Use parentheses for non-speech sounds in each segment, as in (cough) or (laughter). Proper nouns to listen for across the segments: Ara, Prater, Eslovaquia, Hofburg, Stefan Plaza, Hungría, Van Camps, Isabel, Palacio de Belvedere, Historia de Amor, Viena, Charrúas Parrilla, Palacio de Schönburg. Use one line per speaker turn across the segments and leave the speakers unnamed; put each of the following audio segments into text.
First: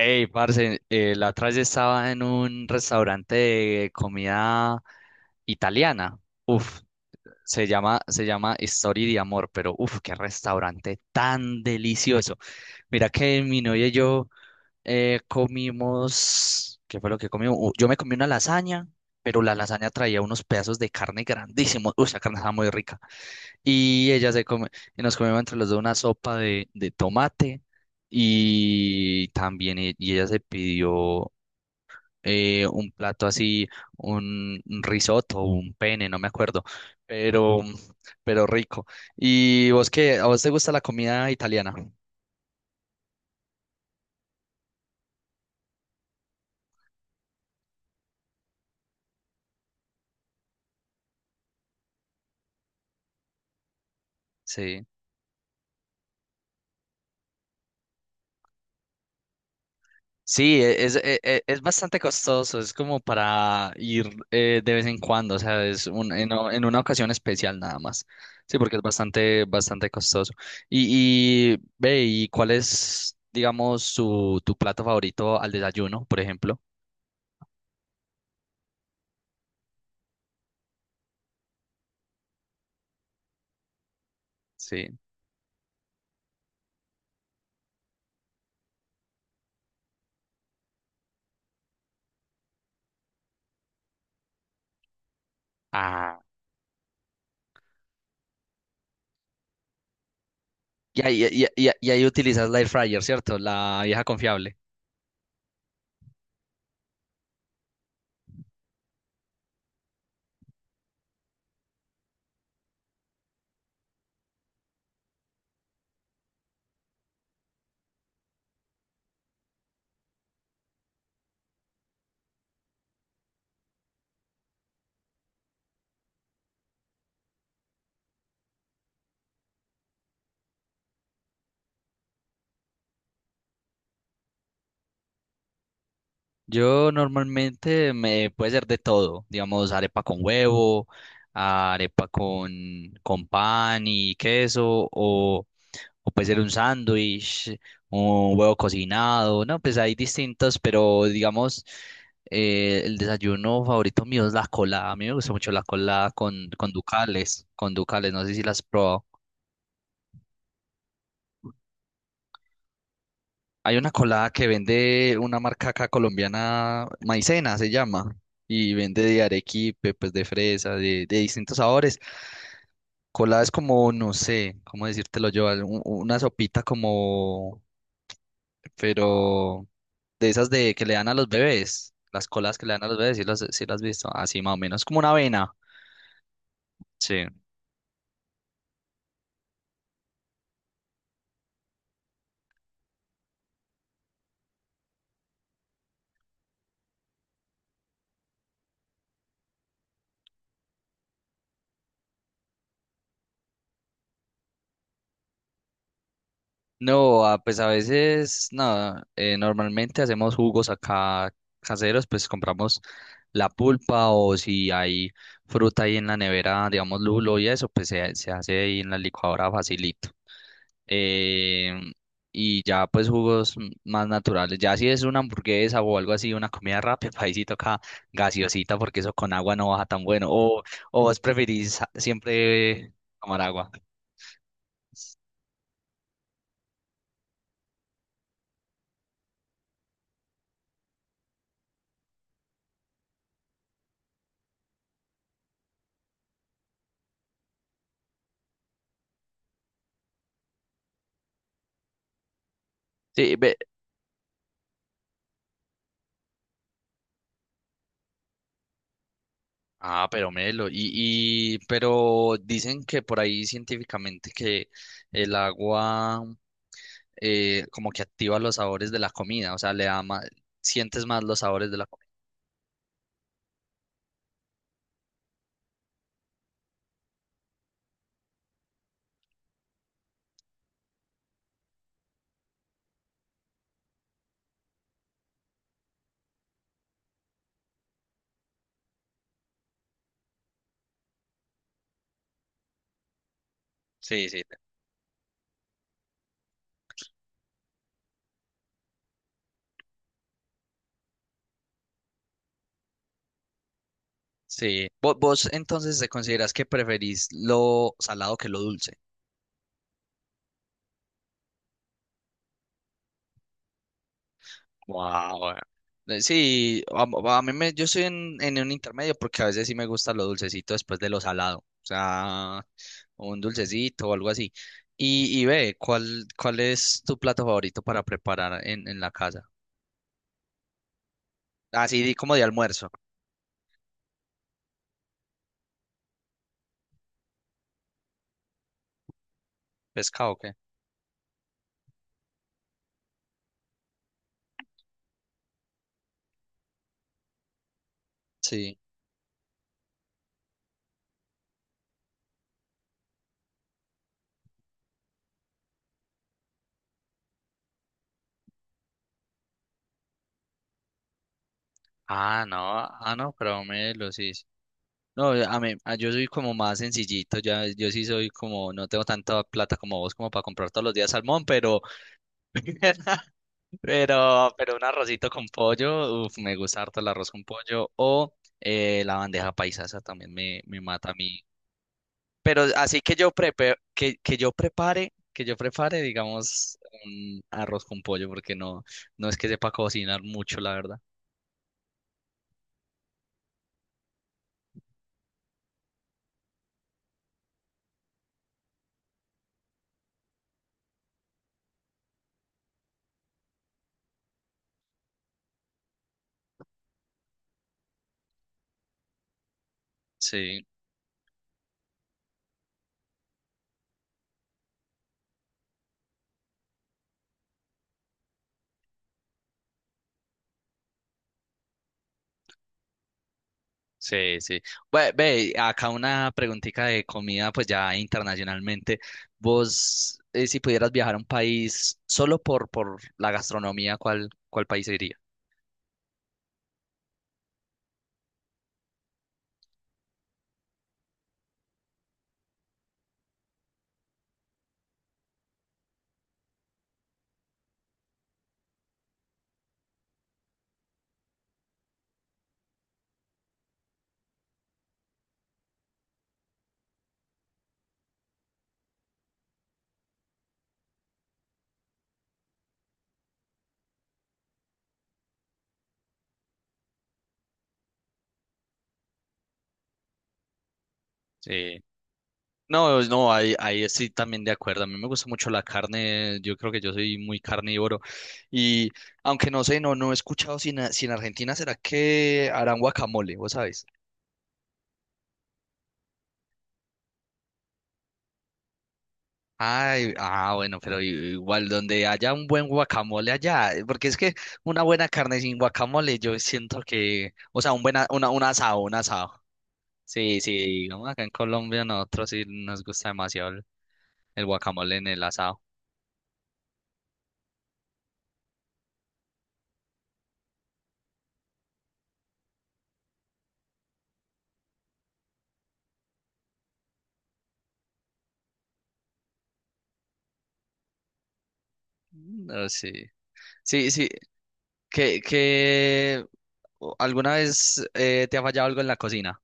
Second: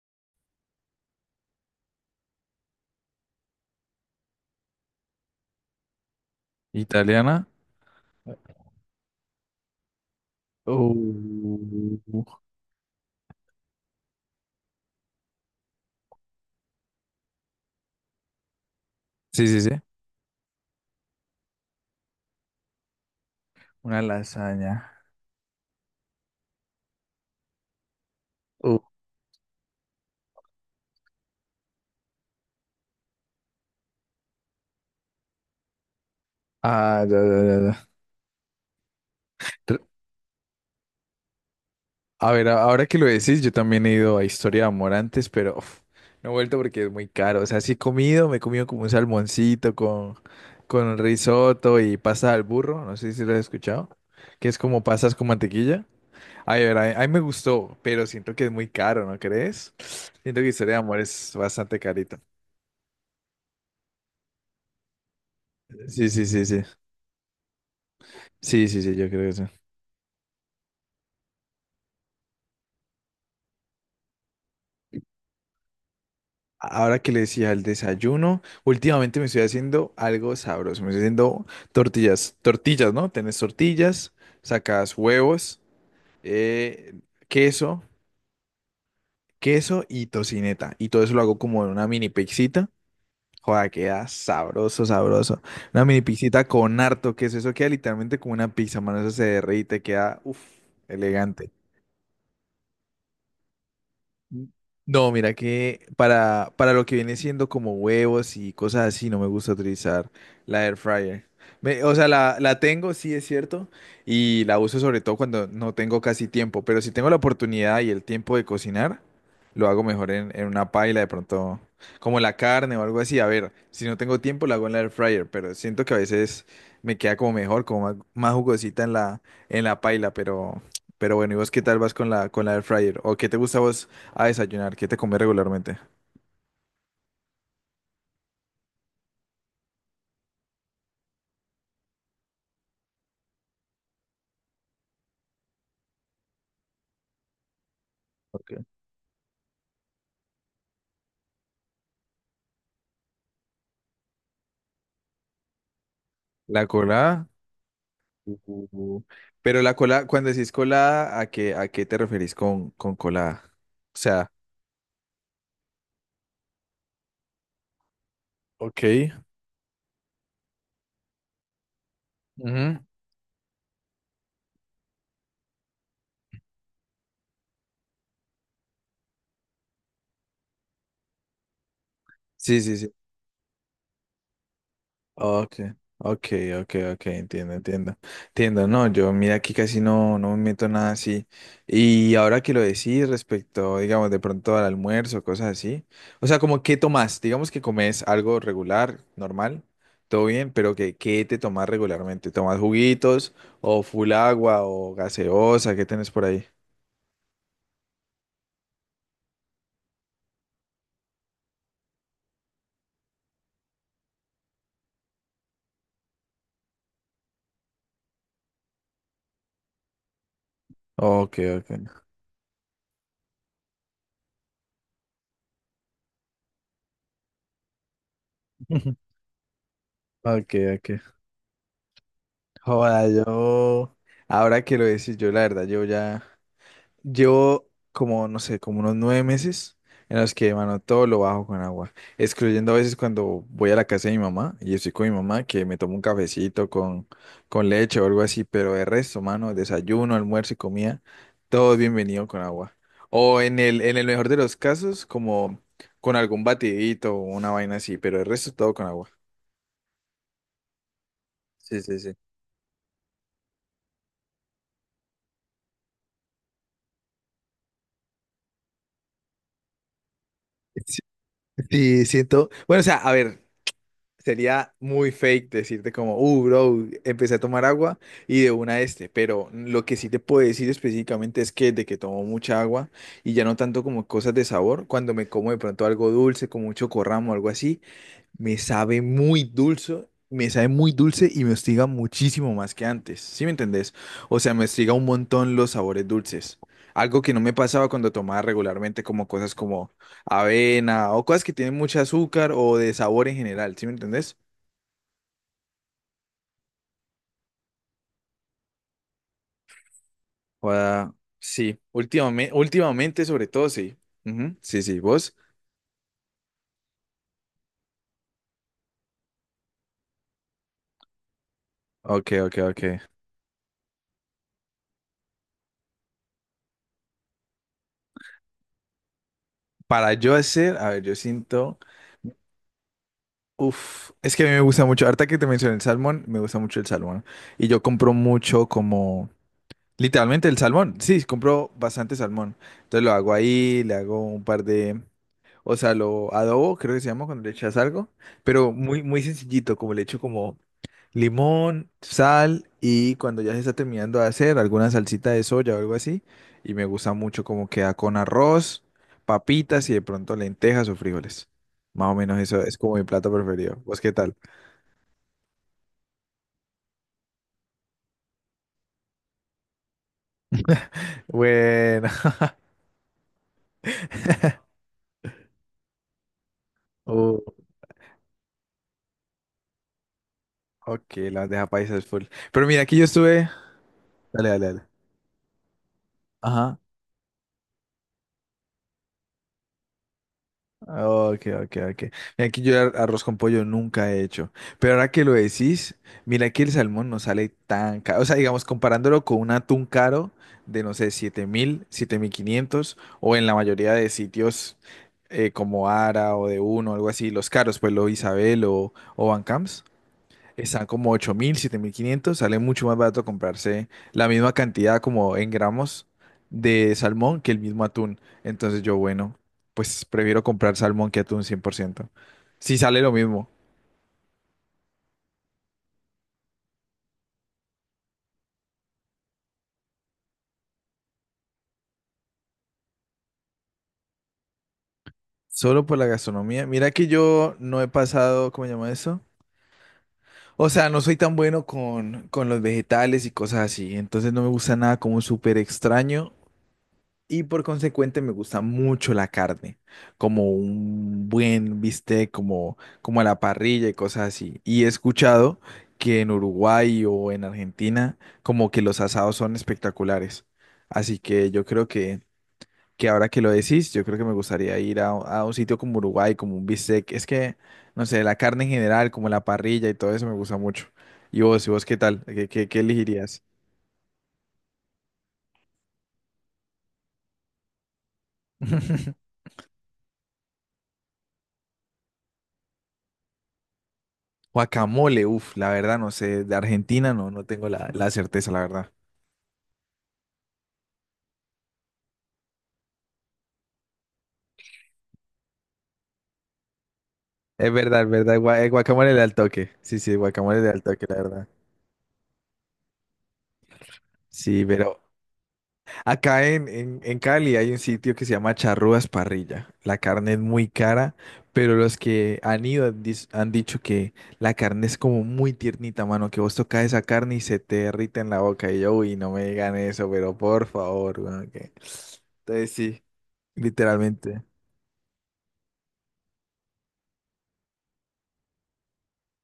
Ey, parce, la otra vez estaba en un restaurante de comida italiana. Uf,
Italiana.
se llama Story de Amor, pero uf, qué
Uh,
restaurante tan delicioso. Mira que mi novia y yo comimos, ¿qué fue lo que comimos? Yo me comí una lasaña, pero
Sí,
la
sí, sí.
lasaña traía unos pedazos de carne grandísimos. Uy, esa carne estaba muy rica.
Una
Y ella se come,
lasaña.
y nos comemos entre los dos una sopa de tomate
uh,
y también y ella se pidió un plato así, un risotto, un pene, no me acuerdo,
ah, ya, ya, ya,
pero,
ya.
pero rico. ¿Y
Tr-
vos qué? ¿A vos te gusta la comida italiana?
A ver, ahora que lo decís, yo también he ido a Historia de Amor antes, pero uf, no he vuelto porque es muy caro. O sea, sí he comido, me he comido como un salmoncito con risotto y pasta al burro. No sé si lo has escuchado. Que es como
Sí.
pasas con mantequilla. Ay, a ver, a mí me gustó, pero siento que es muy caro, ¿no crees? Siento que
Sí,
Historia de
es,
Amor es
es
bastante
bastante
carito.
costoso, es como para ir de vez en cuando, o sea, es
Sí,
un,
sí,
en,
sí,
o-
sí.
en una ocasión especial nada más. Sí,
Sí,
porque es
sí, sí, yo creo que sí.
bastante, bastante costoso. Y ve, ¿y cuál es, digamos, tu plato favorito al desayuno, por ejemplo?
Ahora que le decía el desayuno, últimamente me estoy haciendo algo sabroso. Me estoy haciendo tortillas, tortillas, ¿no? Tenés tortillas,
Sí.
sacas huevos, eh, queso, queso y tocineta. Y todo eso lo hago como en una mini pizzita. Joda, queda sabroso, sabroso. Una mini
Ah.
pizzita con harto queso. Eso queda literalmente como una pizza, mano. Eso se derrite, queda, uff,
Y ahí, y, ahí
elegante.
y ahí- y ahí utilizas la air fryer, ¿cierto? La vieja confiable.
No, mira que para lo que viene siendo como huevos y cosas así, no me gusta utilizar la air fryer. O sea, la tengo, sí es cierto, y la uso sobre todo cuando no tengo casi tiempo, pero si tengo la oportunidad y el tiempo de cocinar, lo hago mejor en una paila de pronto, como la carne o algo así. A ver, si no tengo tiempo, la hago en la air fryer, pero siento que a veces me queda como mejor, como más, más jugosita en la paila, pero bueno, ¿y vos qué tal vas con la air fryer? ¿O qué te gusta a vos? A desayunar, ¿qué te comes regularmente?
Yo normalmente me puede ser de todo, digamos arepa con huevo, arepa con, con pan y queso, o puede ser un sándwich, un
Ok.
huevo cocinado, no, pues hay distintos, pero digamos el desayuno favorito mío es la colada, a mí me gusta mucho la colada
La colada.
con ducales, no sé si las has
Uh,
probado.
Pero la colada, cuando decís colada, ¿a qué te referís con colada?
Hay una
O
colada
sea,
que vende una marca acá colombiana, Maicena se llama, y
ok,
vende de arequipe, pues de fresa, de distintos sabores.
ujú,
Colada es como, no sé, cómo decírtelo yo, una sopita como, pero de esas de que le dan a los bebés, las coladas
sí,
que le
sí,
dan a
sí.
los bebés, si las, sí las has visto, así más o menos, como una avena,
Okay, okay, okay, okay,
sí.
entiendo, entiendo, entiendo, no, yo mira aquí casi no, no me meto en nada así, y ahora que lo decís respecto, digamos, de pronto al almuerzo, cosas así, o sea, como qué tomás, digamos que comes algo regular, normal, todo bien, pero que, ¿qué te tomás regularmente? ¿Tomás juguitos o full agua o gaseosa? ¿Qué tenés por ahí?
No, ah, pues a veces, nada, normalmente hacemos jugos acá caseros, pues compramos la pulpa o si hay fruta ahí en la nevera, digamos lulo y eso, pues se hace ahí en la licuadora facilito.
Okay,
Eh,
okay.
y ya pues jugos más naturales. Ya si es una hamburguesa o algo así, una comida rápida, (laughs) ahí sí toca gaseosita porque eso
(laughs)
con agua no baja tan bueno.
Okay,
O
okay.
vos preferís siempre
Joda,
tomar agua.
yo, ahora que lo decís, yo la verdad, yo ya... Llevo como, no sé, como unos 9 meses en los que, mano, todo lo bajo con agua, excluyendo a veces cuando voy a la casa de mi mamá y estoy con mi mamá, que me tomo un cafecito con leche o algo así, pero de resto, mano, desayuno, almuerzo y comida, todo es bienvenido con agua.
Sí,
O en el mejor de los casos, como con algún batidito o una vaina así, pero el resto todo con agua.
Ah, pero Melo,
Sí, sí, sí.
pero dicen que por ahí científicamente que el agua como que activa los sabores de la comida, o sea, le da más,
(laughs) Sí,
sientes más los sabores de la
sí,
comida.
siento. Bueno, o sea, a ver. Sería muy fake decirte como, bro, empecé a tomar agua y de una este, pero lo que sí te puedo decir específicamente es que de que tomo mucha agua y ya no tanto como cosas de sabor, cuando me como de pronto algo dulce, como un chocorramo o algo así, me sabe muy dulce, me sabe muy dulce y me hostiga muchísimo más que antes, ¿sí me entendés?
Sí,
O
sí.
sea, me hostiga un montón los sabores dulces. Algo que no me pasaba cuando tomaba regularmente como cosas como avena o cosas que tienen mucho azúcar o de sabor en general, ¿sí me entendés?
Sí. ¿Vos, entonces te considerás que preferís lo salado que lo dulce?
Joda, sí, últimamente, últimamente sobre todo, sí. Ujú, sí, sí, vos.
Wow. Sí, a mí me, yo estoy en un intermedio porque a veces sí me gusta lo dulcecito después de lo salado, o
Ok, ok,
sea,
ok.
un dulcecito o algo así. Y ve, ¿cuál, cuál es tu plato favorito para preparar en la casa?
Para yo hacer, a ver, yo siento,
Así di como de almuerzo,
uf, es que a mí me gusta mucho, ahorita que te mencioné el salmón, me gusta mucho el salmón. Y yo compro mucho como,
pescado, ¿o
literalmente
qué?
el salmón, sí, compro bastante salmón. Entonces lo hago ahí, le hago un par de, o sea, lo adobo, creo que se llama cuando le echas algo, pero
Sí.
muy, muy sencillito, como le echo como limón, sal y cuando ya se está terminando de hacer alguna salsita de soya o algo así. Y me gusta mucho cómo queda con arroz, papitas y de pronto lentejas o frijoles. Más o menos
Ah, no,
eso es como mi
ah, no,
plato
pero
preferido.
me
¿Vos qué
los
tal?
hice. No, a mí, yo soy como más sencillito, ya, yo sí soy como, no tengo tanta plata como vos como para comprar todos los días salmón, pero
Bueno,
(laughs) pero un arrocito con pollo, uf, me gusta harto el
(laughs)
arroz
uh,
con pollo, o la bandeja paisa, esa también me mata a
ok,
mí.
las deja paisas full.
Pero
Pero mira, aquí
así
yo
que yo
estuve.
prepe-
Dale, dale, dale.
que yo prepare, digamos,
Ajá.
un arroz con pollo, porque no, no es que sepa cocinar mucho, la verdad.
Ok, ok, ok. Mira, aquí yo arroz con pollo nunca he hecho. Pero ahora que lo decís, mira que el salmón no sale tan caro. O sea, digamos, comparándolo con un atún caro de, no sé, 7.000, 7.500, o en la mayoría de sitios como Ara o de Uno, algo así, los caros, pues lo Isabel o Van Camps.
Sí.
Están como 8.000, 7.500. Sale mucho más barato comprarse la misma cantidad como en gramos de salmón que el mismo atún. Entonces yo, bueno, pues prefiero comprar salmón que atún 100%, si sale lo mismo.
Sí, sí. Ve, ve, acá una preguntita de comida, pues ya internacionalmente. Vos, si pudieras viajar a un país solo por la gastronomía, ¿cuál, cuál país iría?
Solo por la gastronomía. Mira que yo no he pasado, ¿cómo se llama eso? O sea, no soy tan bueno con, los vegetales y cosas así. Entonces no me gusta nada como súper extraño, y por consecuente me gusta mucho la carne, como un buen bistec, como a la parrilla y cosas así. Y he escuchado que en Uruguay o en Argentina como que los asados son espectaculares. Así que yo creo que, ahora que lo decís, yo creo que me gustaría ir a un sitio como Uruguay, como un bistec. Es que, no sé, la carne en general, como la parrilla y todo eso me gusta mucho. ¿Y vos, y
Sí.
vos qué tal? ¿Qué
No, no,
elegirías?
ahí, ahí sí también de acuerdo. A mí me gusta mucho la carne. Yo creo que yo soy muy carnívoro. Y
(laughs)
aunque no sé, no, no he escuchado si en, Argentina será que harán guacamole, ¿vos sabes?
Guacamole, uff, la verdad no sé, de Argentina no, no tengo la certeza, la verdad.
Ay, ah, bueno, igual donde haya un buen guacamole allá, porque es que una buena carne sin guacamole, yo siento que, o sea,
Es verdad, es verdad,
un
el
asado, un
guacamole de
asado.
al toque. Sí, sí, el
Sí, sí,
guacamole de al toque,
digamos
la
acá en
verdad.
Colombia nosotros sí nos gusta demasiado el
Sí,
guacamole
pero
en el asado.
acá en Cali hay un sitio que se llama Charrúas Parrilla. La carne es muy cara, pero los que han ido han han dicho que la carne es como muy tiernita, mano, que vos tocas esa carne y se te derrite en la boca. Y yo, uy, no me digan eso, pero por favor, weón.
Mm, ah,
Entonces
sí,
sí,
sí, sí,
literalmente.
que alguna vez te ha fallado algo en la cocina.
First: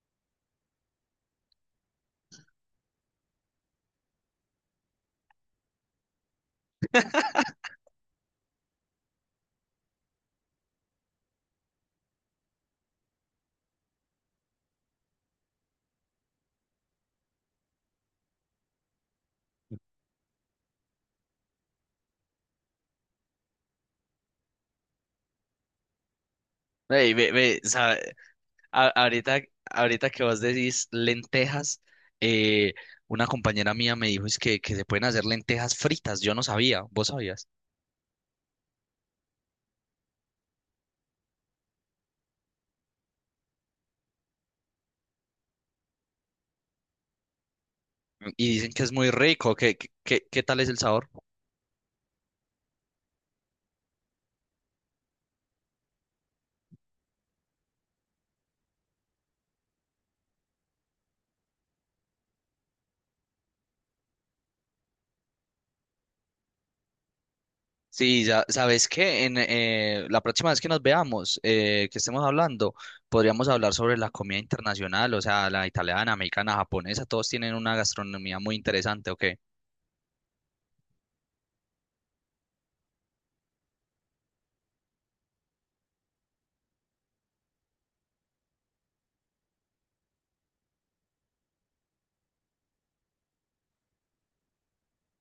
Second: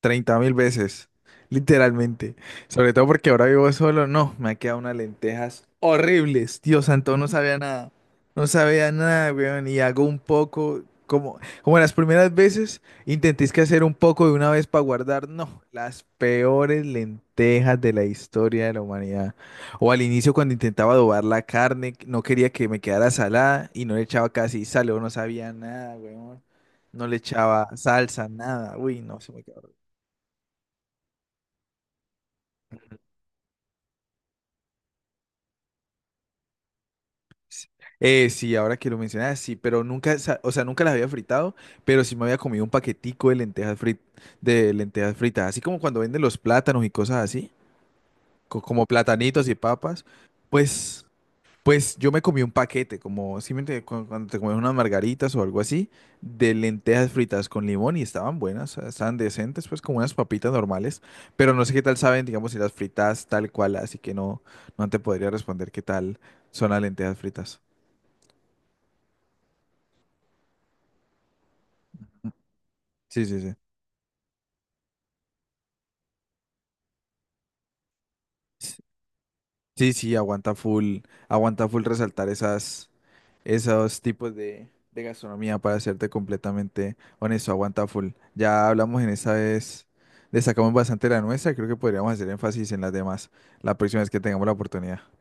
30.000 veces, literalmente. Sobre todo porque ahora vivo solo. No, me ha quedado unas lentejas horribles. Dios santo, no sabía nada. No sabía nada, weón. Y hago un poco, como las primeras veces, intentéis que hacer un poco de una vez para guardar. No, las peores lentejas de la historia de la humanidad. O al inicio cuando intentaba adobar la carne, no quería que me quedara salada y no le echaba casi sal, o no sabía nada, weón. No
Ey,
le
ve, ve,
echaba salsa, nada. Uy, no, se
ahorita,
me quedó.
ahorita que vos decís lentejas, eh, una compañera mía me dijo es que se pueden hacer lentejas fritas. Yo no sabía, vos sabías.
Sí, ahora que lo mencionas, sí, pero nunca, o sea, nunca las había fritado, pero sí me había comido un paquetico de lentejas fritas, así como cuando venden los plátanos y cosas así,
Y dicen que
como
es muy
platanitos y
rico. ¿Qué, qué,
papas,
qué tal es el
pues,
sabor?
pues yo me comí un paquete, como simplemente cuando te comes unas margaritas o algo así, de lentejas fritas con limón y estaban buenas, o sea, estaban decentes, pues como unas papitas normales, pero no sé qué tal saben, digamos, si las fritas tal cual, así que no, no te podría responder qué tal son las lentejas fritas.
Sí, ya sabes que en la próxima vez que nos veamos, que estemos hablando,
Sí, sí,
podríamos
sí.
hablar sobre la comida internacional, o sea, la italiana, americana, japonesa, todos tienen una gastronomía muy
Sí,
interesante, ¿ok?
sí, aguanta full resaltar esas, esos tipos de gastronomía para serte completamente honesto, aguanta full. Ya hablamos en esa vez, destacamos bastante la nuestra, creo que podríamos hacer énfasis en las demás la próxima vez que tengamos la oportunidad.